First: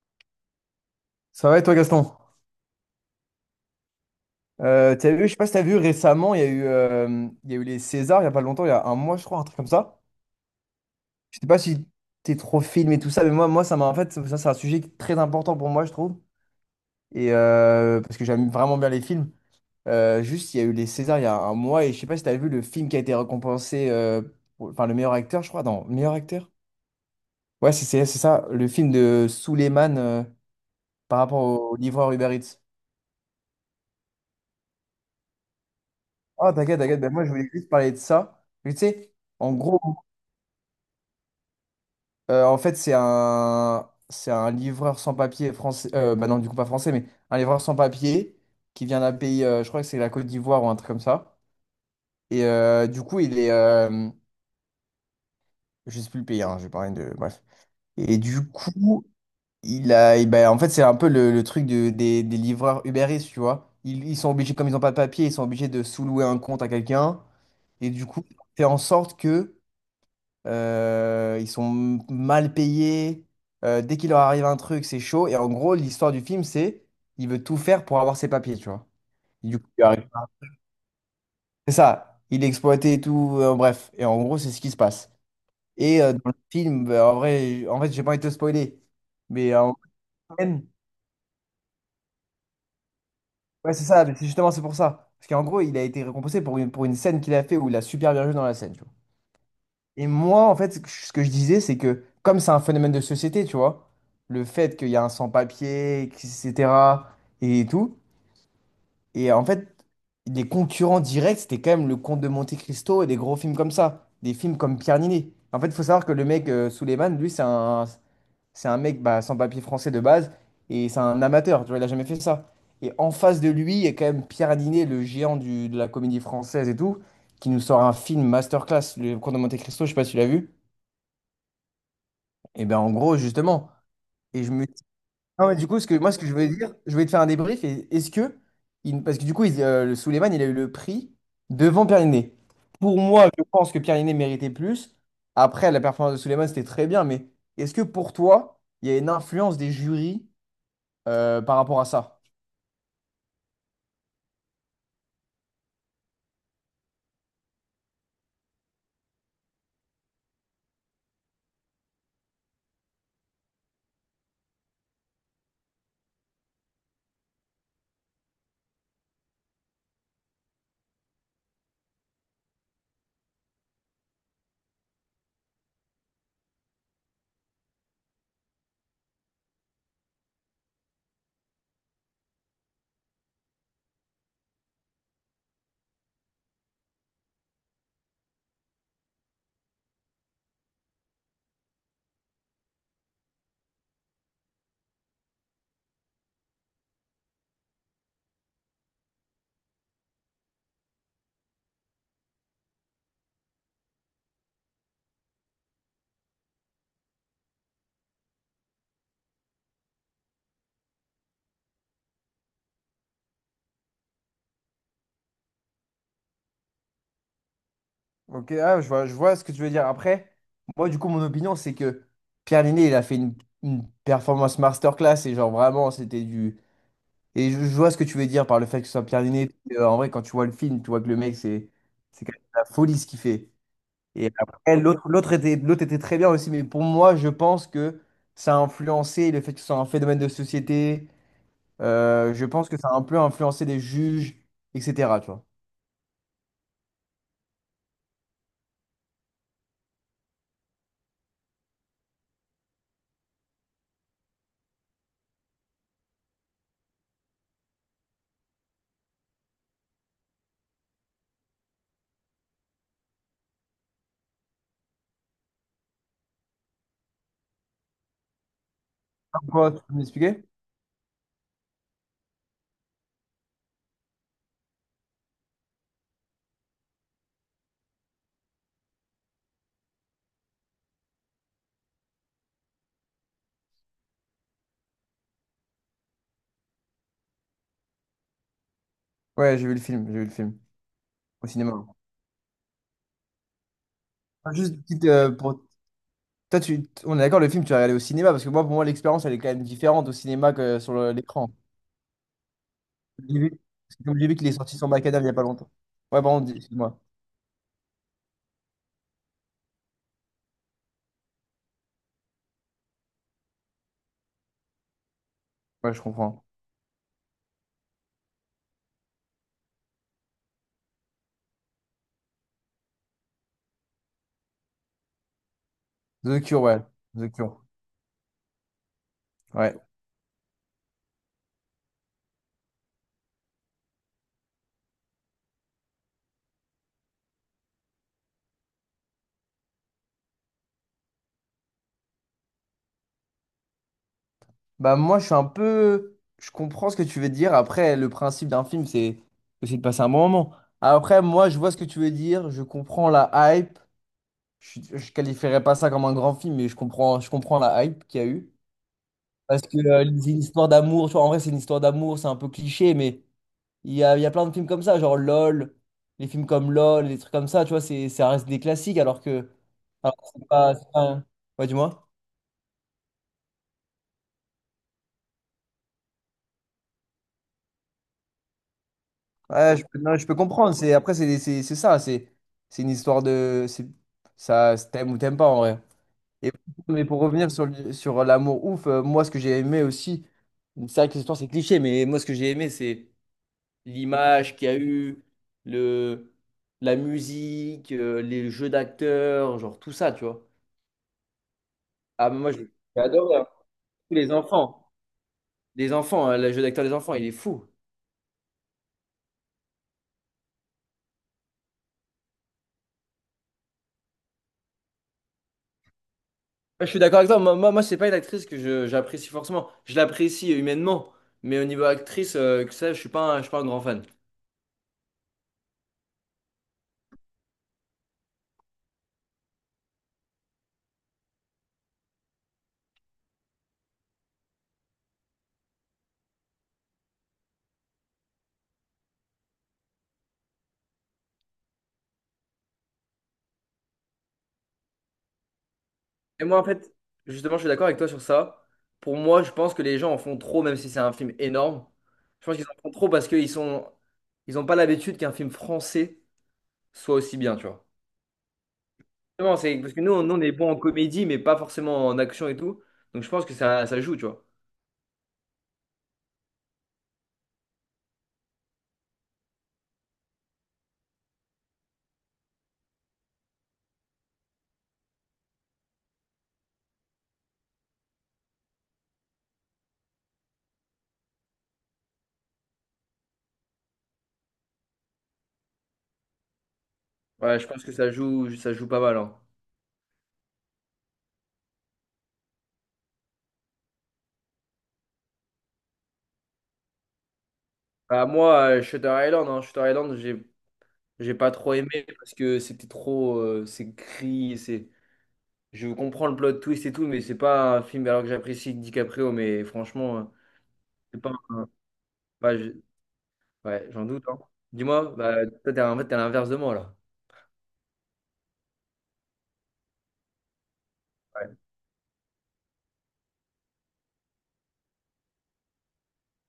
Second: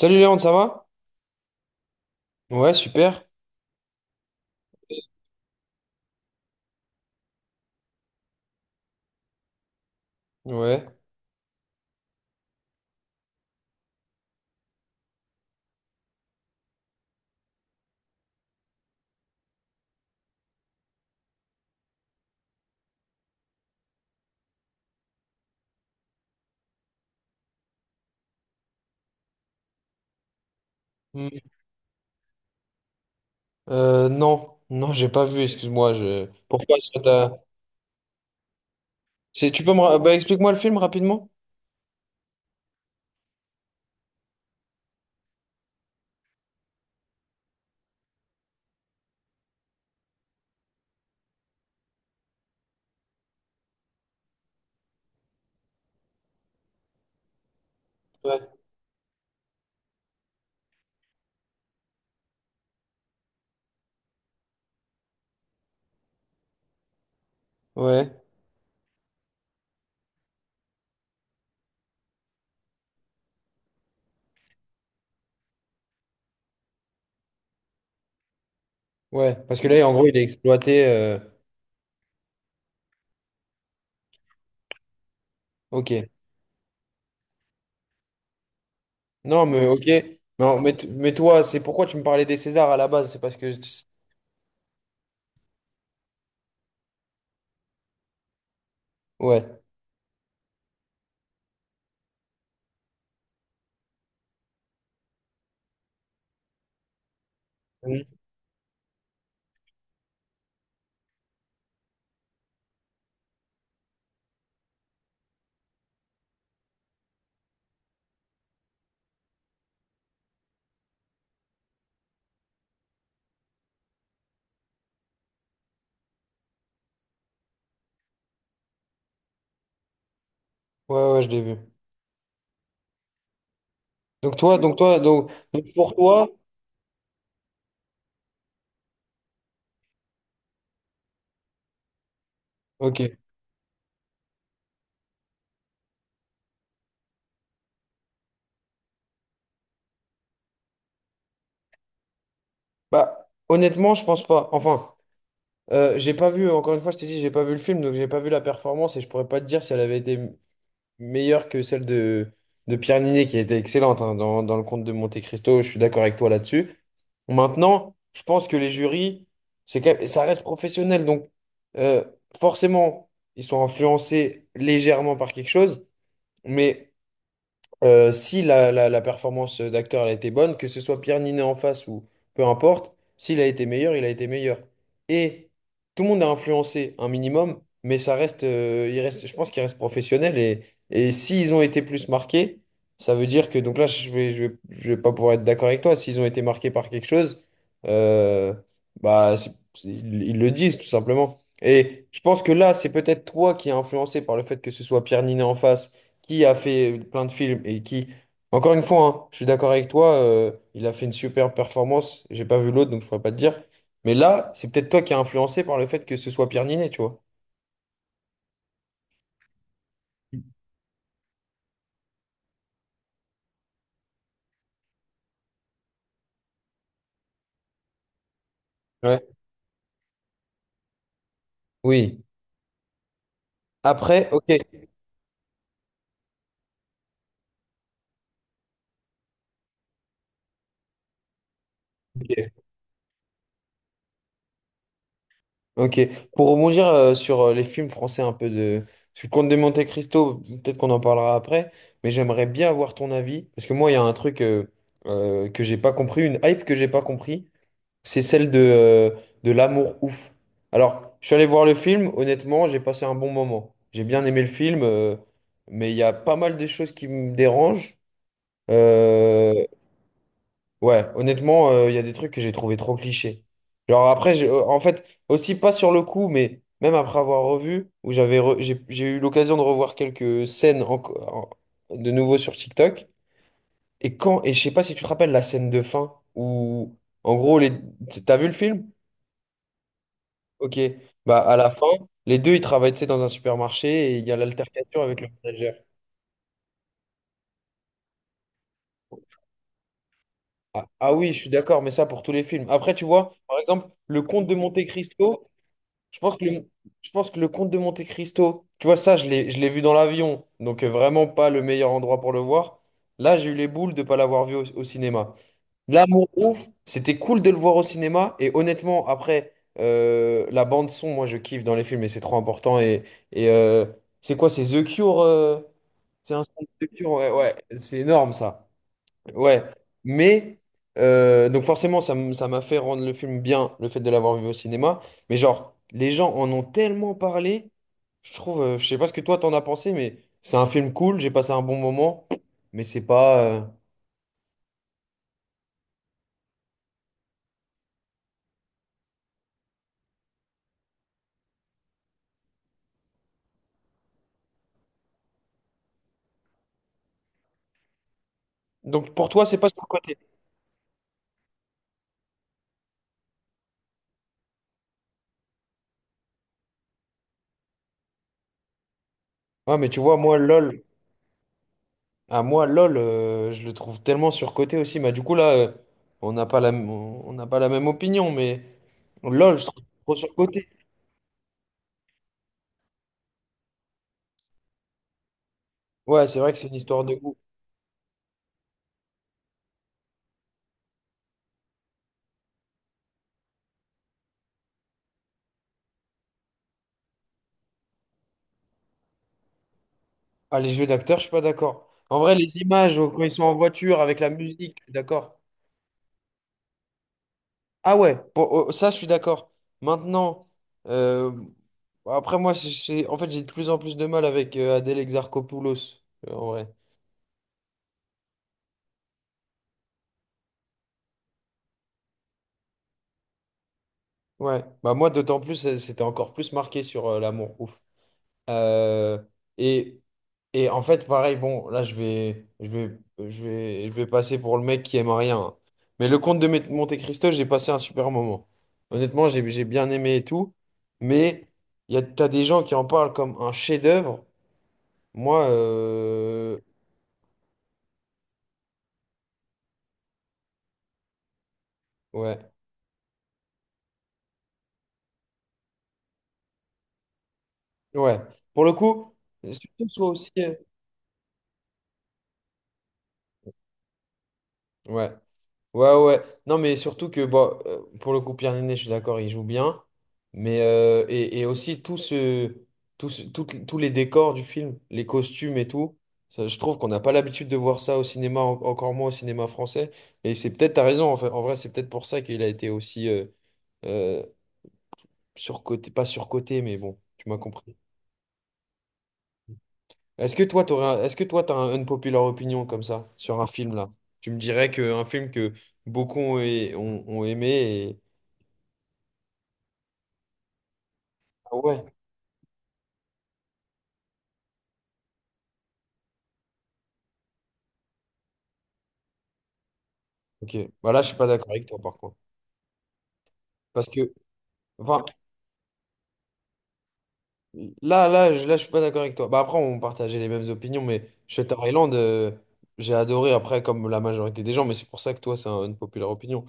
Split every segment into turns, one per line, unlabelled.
Salut Léon, ça va?
Ça va et toi, Gaston?
Ouais, super.
T'as vu, je sais pas si t'as vu récemment, il y a eu, il y a eu les Césars il y a pas longtemps, il y a un mois, je crois, un truc comme ça.
Ouais.
Je sais pas si t'es trop film et tout ça, mais moi ça m'a en fait, ça, c'est un sujet qui est très important pour moi, je trouve. Et parce que j'aime vraiment bien les films. Juste, il y a eu les Césars il y a un mois et je sais pas si t'as vu le film qui a été récompensé, enfin, le meilleur acteur, je crois, non, le meilleur acteur? Ouais, c'est ça, le film de Souleymane par
Hmm.
rapport au livreur Uber Eats.
Non, non, j'ai pas vu, excuse-moi. Je...
Ah,
Pourquoi
t'inquiète,
ça
t'inquiète, ben moi,
t'a-
je voulais juste parler de ça. Mais tu sais,
C'est-
en
Tu peux me...
gros,
ra- Bah, explique-moi le film rapidement.
En fait, c'est un livreur sans papier français. Bah non, du coup, pas français, mais un livreur sans papier qui vient d'un pays, je crois que c'est la Côte d'Ivoire ou un truc comme ça. Et du coup, il est. Je sais plus le pays, hein, je vais parler de. Bref. Et du
Ouais.
coup, il a. Et ben, en fait, c'est un peu le truc des livreurs Uber Eats, tu vois. Ils sont obligés, comme ils n'ont pas de papier, ils sont obligés de sous-louer un compte à quelqu'un. Et du
Ouais,
coup, fait en sorte que. Ils sont mal payés. Dès qu'il leur arrive un truc, c'est chaud. Et en gros, l'histoire du film, c'est il veut tout faire pour avoir ses papiers, tu vois.
ouais.
Et du
Parce que
coup, il
là, en gros,
arrive.
il est exploité.
C'est ça. Il est exploité et tout. Bref. Et en gros, c'est ce qui se passe. Et
Ok.
dans le film, bah, en vrai, en fait, j'ai pas envie de te spoiler.
Non,
Mais
mais ok. Non,
scène-
mais, mais toi, c'est pourquoi tu me parlais des Césars à la base? C'est parce que...
ouais, c'est ça. Mais c'est justement, c'est pour ça. Parce qu'en gros, il a été récompensé pour une scène qu'il a fait où il a super bien joué dans la scène, tu vois.
Ouais.
Et moi, en fait, ce que je disais, c'est que comme c'est un phénomène de société, tu vois, le fait qu'il y a un sans-papier, etc., et tout, et en fait, les concurrents directs, c'était quand même le Comte de Monte-Cristo et des gros films comme ça, des films comme Pierre Niney. En fait, il faut savoir que le mec, Suleiman, lui, c'est un mec bah, sans-papier français de base, et c'est un amateur, tu vois, il a jamais fait ça. Et en face de lui, il y a quand même Pierre Niney, le géant du, de la comédie française et tout, qui nous sort un film masterclass, le Comte de Monte-Cristo, je sais pas si tu l'as vu.
Ouais, ouais, je l'ai vu.
Et ben en gros, justement.
Donc
Et je
toi,
me dis,
donc toi, donc,
ah ouais, du
donc
coup, ce
pour
que, moi, ce que
toi,
je veux dire, je vais te faire un débrief. Et est-ce que, parce que du coup, le Souleymane, il a eu le prix devant Pierre Linné. Pour
ok.
moi, je pense que Pierre Linné méritait plus. Après, la performance de Souleymane, c'était très bien. Mais est-ce que pour toi, il y a une influence des jurys par rapport à ça?
Bah, honnêtement, je pense pas. Enfin, j'ai pas vu, encore une fois, je t'ai dit, j'ai pas vu le film, donc j'ai pas vu la performance et je pourrais pas te dire si elle avait été meilleure que celle de Pierre Niney, qui était excellente hein, dans le conte de Monte Cristo. Je suis d'accord avec toi là-dessus. Maintenant, je pense que les jurys, ça reste professionnel, donc euh, forcément, ils sont influencés légèrement par quelque chose, mais. Si la performance d'acteur elle a été bonne, que ce soit Pierre Ninet en face ou peu importe, s'il a été meilleur, il a été meilleur. Et tout le monde a influencé un minimum, mais ça reste, il reste, je pense qu'il reste professionnel. Et s'ils ont été plus marqués, ça veut dire que, donc là, je vais pas pouvoir être d'accord avec toi, s'ils ont été marqués par quelque chose, euh, bah, ils, ils le disent tout simplement. Et je pense que là, c'est peut-être toi qui es influencé par le fait que ce soit Pierre Ninet en face qui a fait plein de films et qui, encore une fois, hein, je suis d'accord avec toi, il a fait une super performance. J'ai pas vu l'autre, donc je pourrais pas te dire. Mais là, c'est peut-être toi qui as influencé par le fait que ce soit Pierre Ninet, tu vois.
Ok, ah, je vois ce que tu veux dire. Après, moi, du coup, mon opinion, c'est que Pierre Linné, il a fait une performance masterclass et genre vraiment, c'était du. Et je vois ce que tu veux dire par le fait que ce soit Pierre
Ouais.
Niney. En vrai, quand tu vois le film, tu vois que le mec, c'est
Oui.
c'est quand même la folie ce qu'il fait.
Après,
Et
ok.
après, l'autre était très bien aussi, mais pour moi, je pense que ça a influencé le fait que ce soit un phénomène de société. Je
Ok.
pense que ça a un peu influencé les juges, etc. Tu vois.
Ok. Pour rebondir sur les films français un peu de. Sur le Comte de Monte Cristo, peut-être qu'on en parlera après, mais j'aimerais bien avoir ton avis, parce que moi, il y a un truc que j'ai pas compris, une hype que j'ai pas compris. C'est celle de l'amour ouf. Alors, je suis allé voir le film, honnêtement, j'ai passé un bon moment. J'ai bien aimé le film, mais il y a pas mal de choses qui me dérangent. Euh,
Pourquoi? Tu peux m'expliquer?
ouais, honnêtement, il y a des trucs que j'ai trouvé trop clichés. Genre après, en fait, aussi pas sur le coup, mais même après avoir revu, où j'ai eu l'occasion de revoir quelques scènes de nouveau sur TikTok. Et quand, et je sais pas si tu te rappelles la scène de fin où, en gros, les, t'as vu le film?
Ouais, j'ai vu le film, j'ai vu le film
Ok. Bah,
au
à la
cinéma.
fin, les deux, ils travaillent, tu sais, dans un supermarché et il y a
Juste une
l'altercation
petite,
avec le manager.
Toi, tu... on est d'accord, le film, tu l'as regardé au cinéma, parce que moi, pour moi, l'expérience, elle est quand même différente au cinéma que
Ah,
sur le-
ah oui, je
l'écran.
suis d'accord, mais ça pour tous les films. Après, tu vois,
J'ai
par
vu-
exemple,
C'est comme
le
j'ai vu
Comte
qu'il est
de
sorti sur Macadam il n'y a pas
Monte-Cristo,
longtemps.
je
Ouais,
pense
pardon,
que le,
excuse-moi.
je pense que le Comte de Monte-Cristo, tu vois, ça, je l'ai vu dans l'avion, donc vraiment pas le meilleur endroit pour le voir. Là, j'ai eu les boules de ne pas l'avoir vu au cinéma.
Ouais, je
L'amour
comprends.
ouf, c'était cool de le voir au cinéma et honnêtement, après, la bande son, moi, je kiffe dans les films et c'est trop important et, euh, c'est quoi, c'est The Cure? C'est
The
un centre
Cure, ouais.
de culture,
The
ouais, ouais,
Cure.
c'est énorme ça. Ouais.
Ouais.
Mais, donc forcément, ça m'a fait rendre le film bien, le fait de l'avoir vu au cinéma. Mais genre, les gens en ont tellement parlé, je trouve, je sais pas ce que toi t'en as pensé, mais c'est un film cool, j'ai passé un bon moment, mais c'est pas.
Bah, moi, je suis un peu. Je comprends ce que tu veux dire. Après, le principe d'un film, c'est aussi de passer un bon moment. Après, moi, je vois ce que tu veux dire. Je comprends la hype. Je qualifierais pas ça comme un grand film, mais je comprends la hype qu'il y a eu.
Donc pour toi, c'est
Parce
pas
que
surcoté.
c'est une histoire d'amour. Tu vois, en vrai, c'est une histoire d'amour. C'est un peu cliché, mais il y a plein de films comme ça, genre LOL, les films comme LOL, les trucs comme ça, tu vois, c'est, ça reste des classiques alors que.
Ouais, mais tu vois,
alors que
moi,
c'est pas,
LOL,
c'est pas. Ouais, dis-moi.
à moi, LOL, je le trouve tellement surcoté aussi. Mais du coup, là, on n'a pas on n'a pas la même opinion, mais LOL, je
Ouais, je
trouve
peux, non,
trop
je peux
surcoté.
comprendre. C'est, après, c'est ça, c'est une histoire de. C'est- Ça, c'est t'aimes ou t'aimes pas en vrai.
Ouais, c'est
Et,
vrai que c'est une histoire
mais
de
pour
goût.
revenir sur l'amour ouf, moi, ce que j'ai aimé aussi, c'est vrai que l'histoire, c'est cliché, mais moi, ce que j'ai aimé, c'est l'image qu'il y a eu, le, la musique, les jeux d'acteurs, genre tout ça, tu vois.
Ah, les jeux d'acteurs, je suis pas d'accord. En
Ah,
vrai,
mais moi,
les
je-
images,
j'ai
oh, quand ils
adoré,
sont
hein.
en voiture
Tous
avec la
les
musique, je
enfants.
suis d'accord.
Les enfants, hein, le jeu d'acteur des enfants, il est fou.
Ah ouais, oh, ça, je suis d'accord. Maintenant, euh, après, moi, en fait, j'ai de plus en plus de mal avec Adèle Exarchopoulos, en vrai.
Moi, je suis d'accord avec toi. Moi, c'est pas une actrice que j'apprécie forcément. Je l'apprécie humainement. Mais au niveau actrice, que ça, je suis pas un grand fan.
Ouais, bah moi, d'autant plus, c'était encore plus marqué sur l'amour. Ouf. Euh, et, et en fait, pareil, bon, là, je vais passer pour le mec qui aime rien, hein. Mais le comte de Mé- Monte Cristo, j'ai passé un super moment. Honnêtement, j'ai bien aimé et tout. Mais il y a, t'as des gens qui en parlent comme un chef-d'œuvre. Moi,
Et moi, en fait, justement, je suis d'accord avec toi sur ça. Pour moi, je pense que les gens en font trop, même si c'est un film énorme.
ouais,
Je pense qu'ils en font trop parce qu'ils ont pas l'habitude qu'un film français soit aussi bien, tu vois.
ouais. Pour le coup,
Vraiment, c'est
surtout,
parce que
soit
nous, on,
aussi.
nous, on est bon en comédie, mais pas forcément en action et tout. Donc, je pense que ça joue, tu vois.
Ouais. Ouais, ouais. Non, mais surtout que, bon, pour le coup, Pierre Niney, je suis d'accord, il joue bien. Mais, et aussi, tous les décors du film, les costumes et tout, ça, je trouve qu'on n'a pas l'habitude de voir ça au cinéma, encore moins au cinéma français. Et c'est peut-être, t'as raison, en fait, en vrai, c'est peut-être pour ça qu'il a été aussi euh, surcoté, pas surcoté, mais bon, tu m'as
Ouais, je
compris.
pense que ça joue pas mal, hein.
Est-ce que toi, est-ce que toi, t'as un unpopular opinion comme ça, sur un film là? Tu me dirais qu'un film que beaucoup ont aimé et.
Bah, moi, Shutter Island, hein, Shutter Island, j'ai pas
Ah
trop
ouais.
aimé parce que c'était trop, c'est gris, c'est, je comprends le plot twist et tout, mais c'est pas un film alors que j'apprécie DiCaprio, mais franchement,
Ok, bah là je suis
c'est
pas
pas,
d'accord avec toi par contre.
bah, je- ouais,
Parce que,
j'en doute, hein.
enfin,
Dis-moi, bah, toi, t'es en fait, t'es à l'inverse de moi là.
là je suis pas d'accord avec toi. Bah après on partageait les mêmes opinions, mais Shutter
Ouais,
Island, j'ai adoré après comme la majorité des gens, mais c'est pour ça que toi une populaire opinion.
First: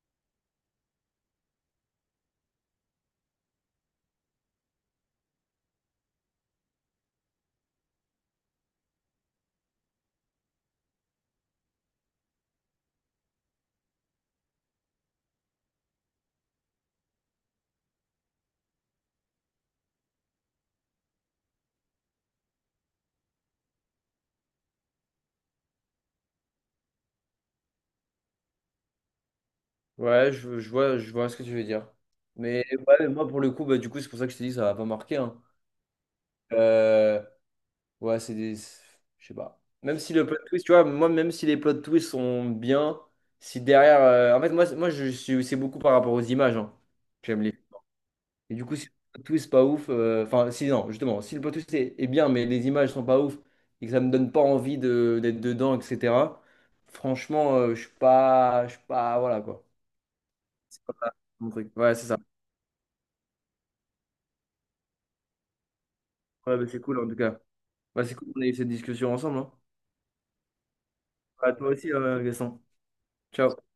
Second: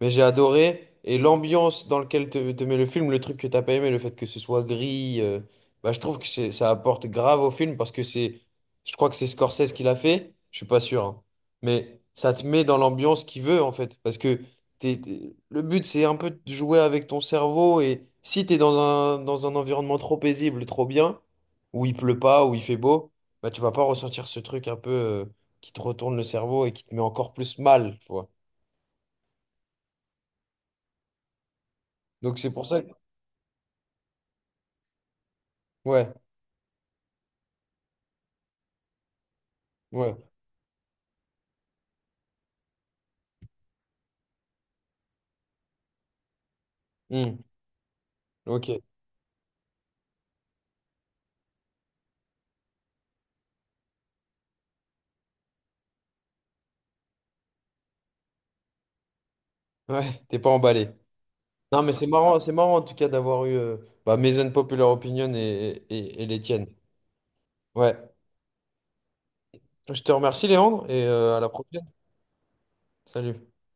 Mais j'ai adoré. Et l'ambiance dans laquelle te met le film, le truc que t'as pas aimé, le fait que ce soit gris, bah, je trouve que ça apporte grave au film parce que c'est, je crois que c'est Scorsese qui l'a fait, je suis pas sûr, hein. Mais ça te met dans l'ambiance qu'il veut en fait, parce que le but c'est un peu de jouer avec ton cerveau et si t'es dans un environnement trop paisible, trop bien, où il pleut pas, où il fait beau, bah tu vas pas ressentir ce truc un peu qui te retourne le cerveau et qui te met encore plus mal, tu vois.
ouais, je vois ce que tu veux dire.
Donc c'est
Mais
pour ça que...
ouais, moi, pour le coup, bah, du coup, c'est pour ça que je te dis, ça va pas marquer,
Ouais.
hein. Ouais, c'est des. Je sais pas. Même si
Ouais.
le plot twist, tu vois, moi, même si les plot twists sont bien, si derrière. En fait, moi, moi je suis... c'est beaucoup par rapport aux images, hein, que
Hmm.
j'aime les. Et du coup,
Ok.
si le plot twist pas ouf. Enfin, si, non, justement, si le plot twist est bien, mais les images sont pas ouf et que ça me donne pas envie de... d'être dedans, etc. Franchement, je suis pas. Je suis pas. Voilà, quoi.
Ouais, t'es pas
C'est
emballé.
pas mon truc.
Non, mais
Ouais, c'est ça.
c'est marrant en tout cas d'avoir eu bah, mes unpopular opinions et les
Ouais, bah,
tiennes.
c'est cool, en tout cas.
Ouais.
Bah, c'est cool qu'on ait eu cette discussion ensemble. Hein.
Je te remercie, Léandre, et à la
Bah, toi
prochaine.
aussi, Gaston.
Salut.
Ciao.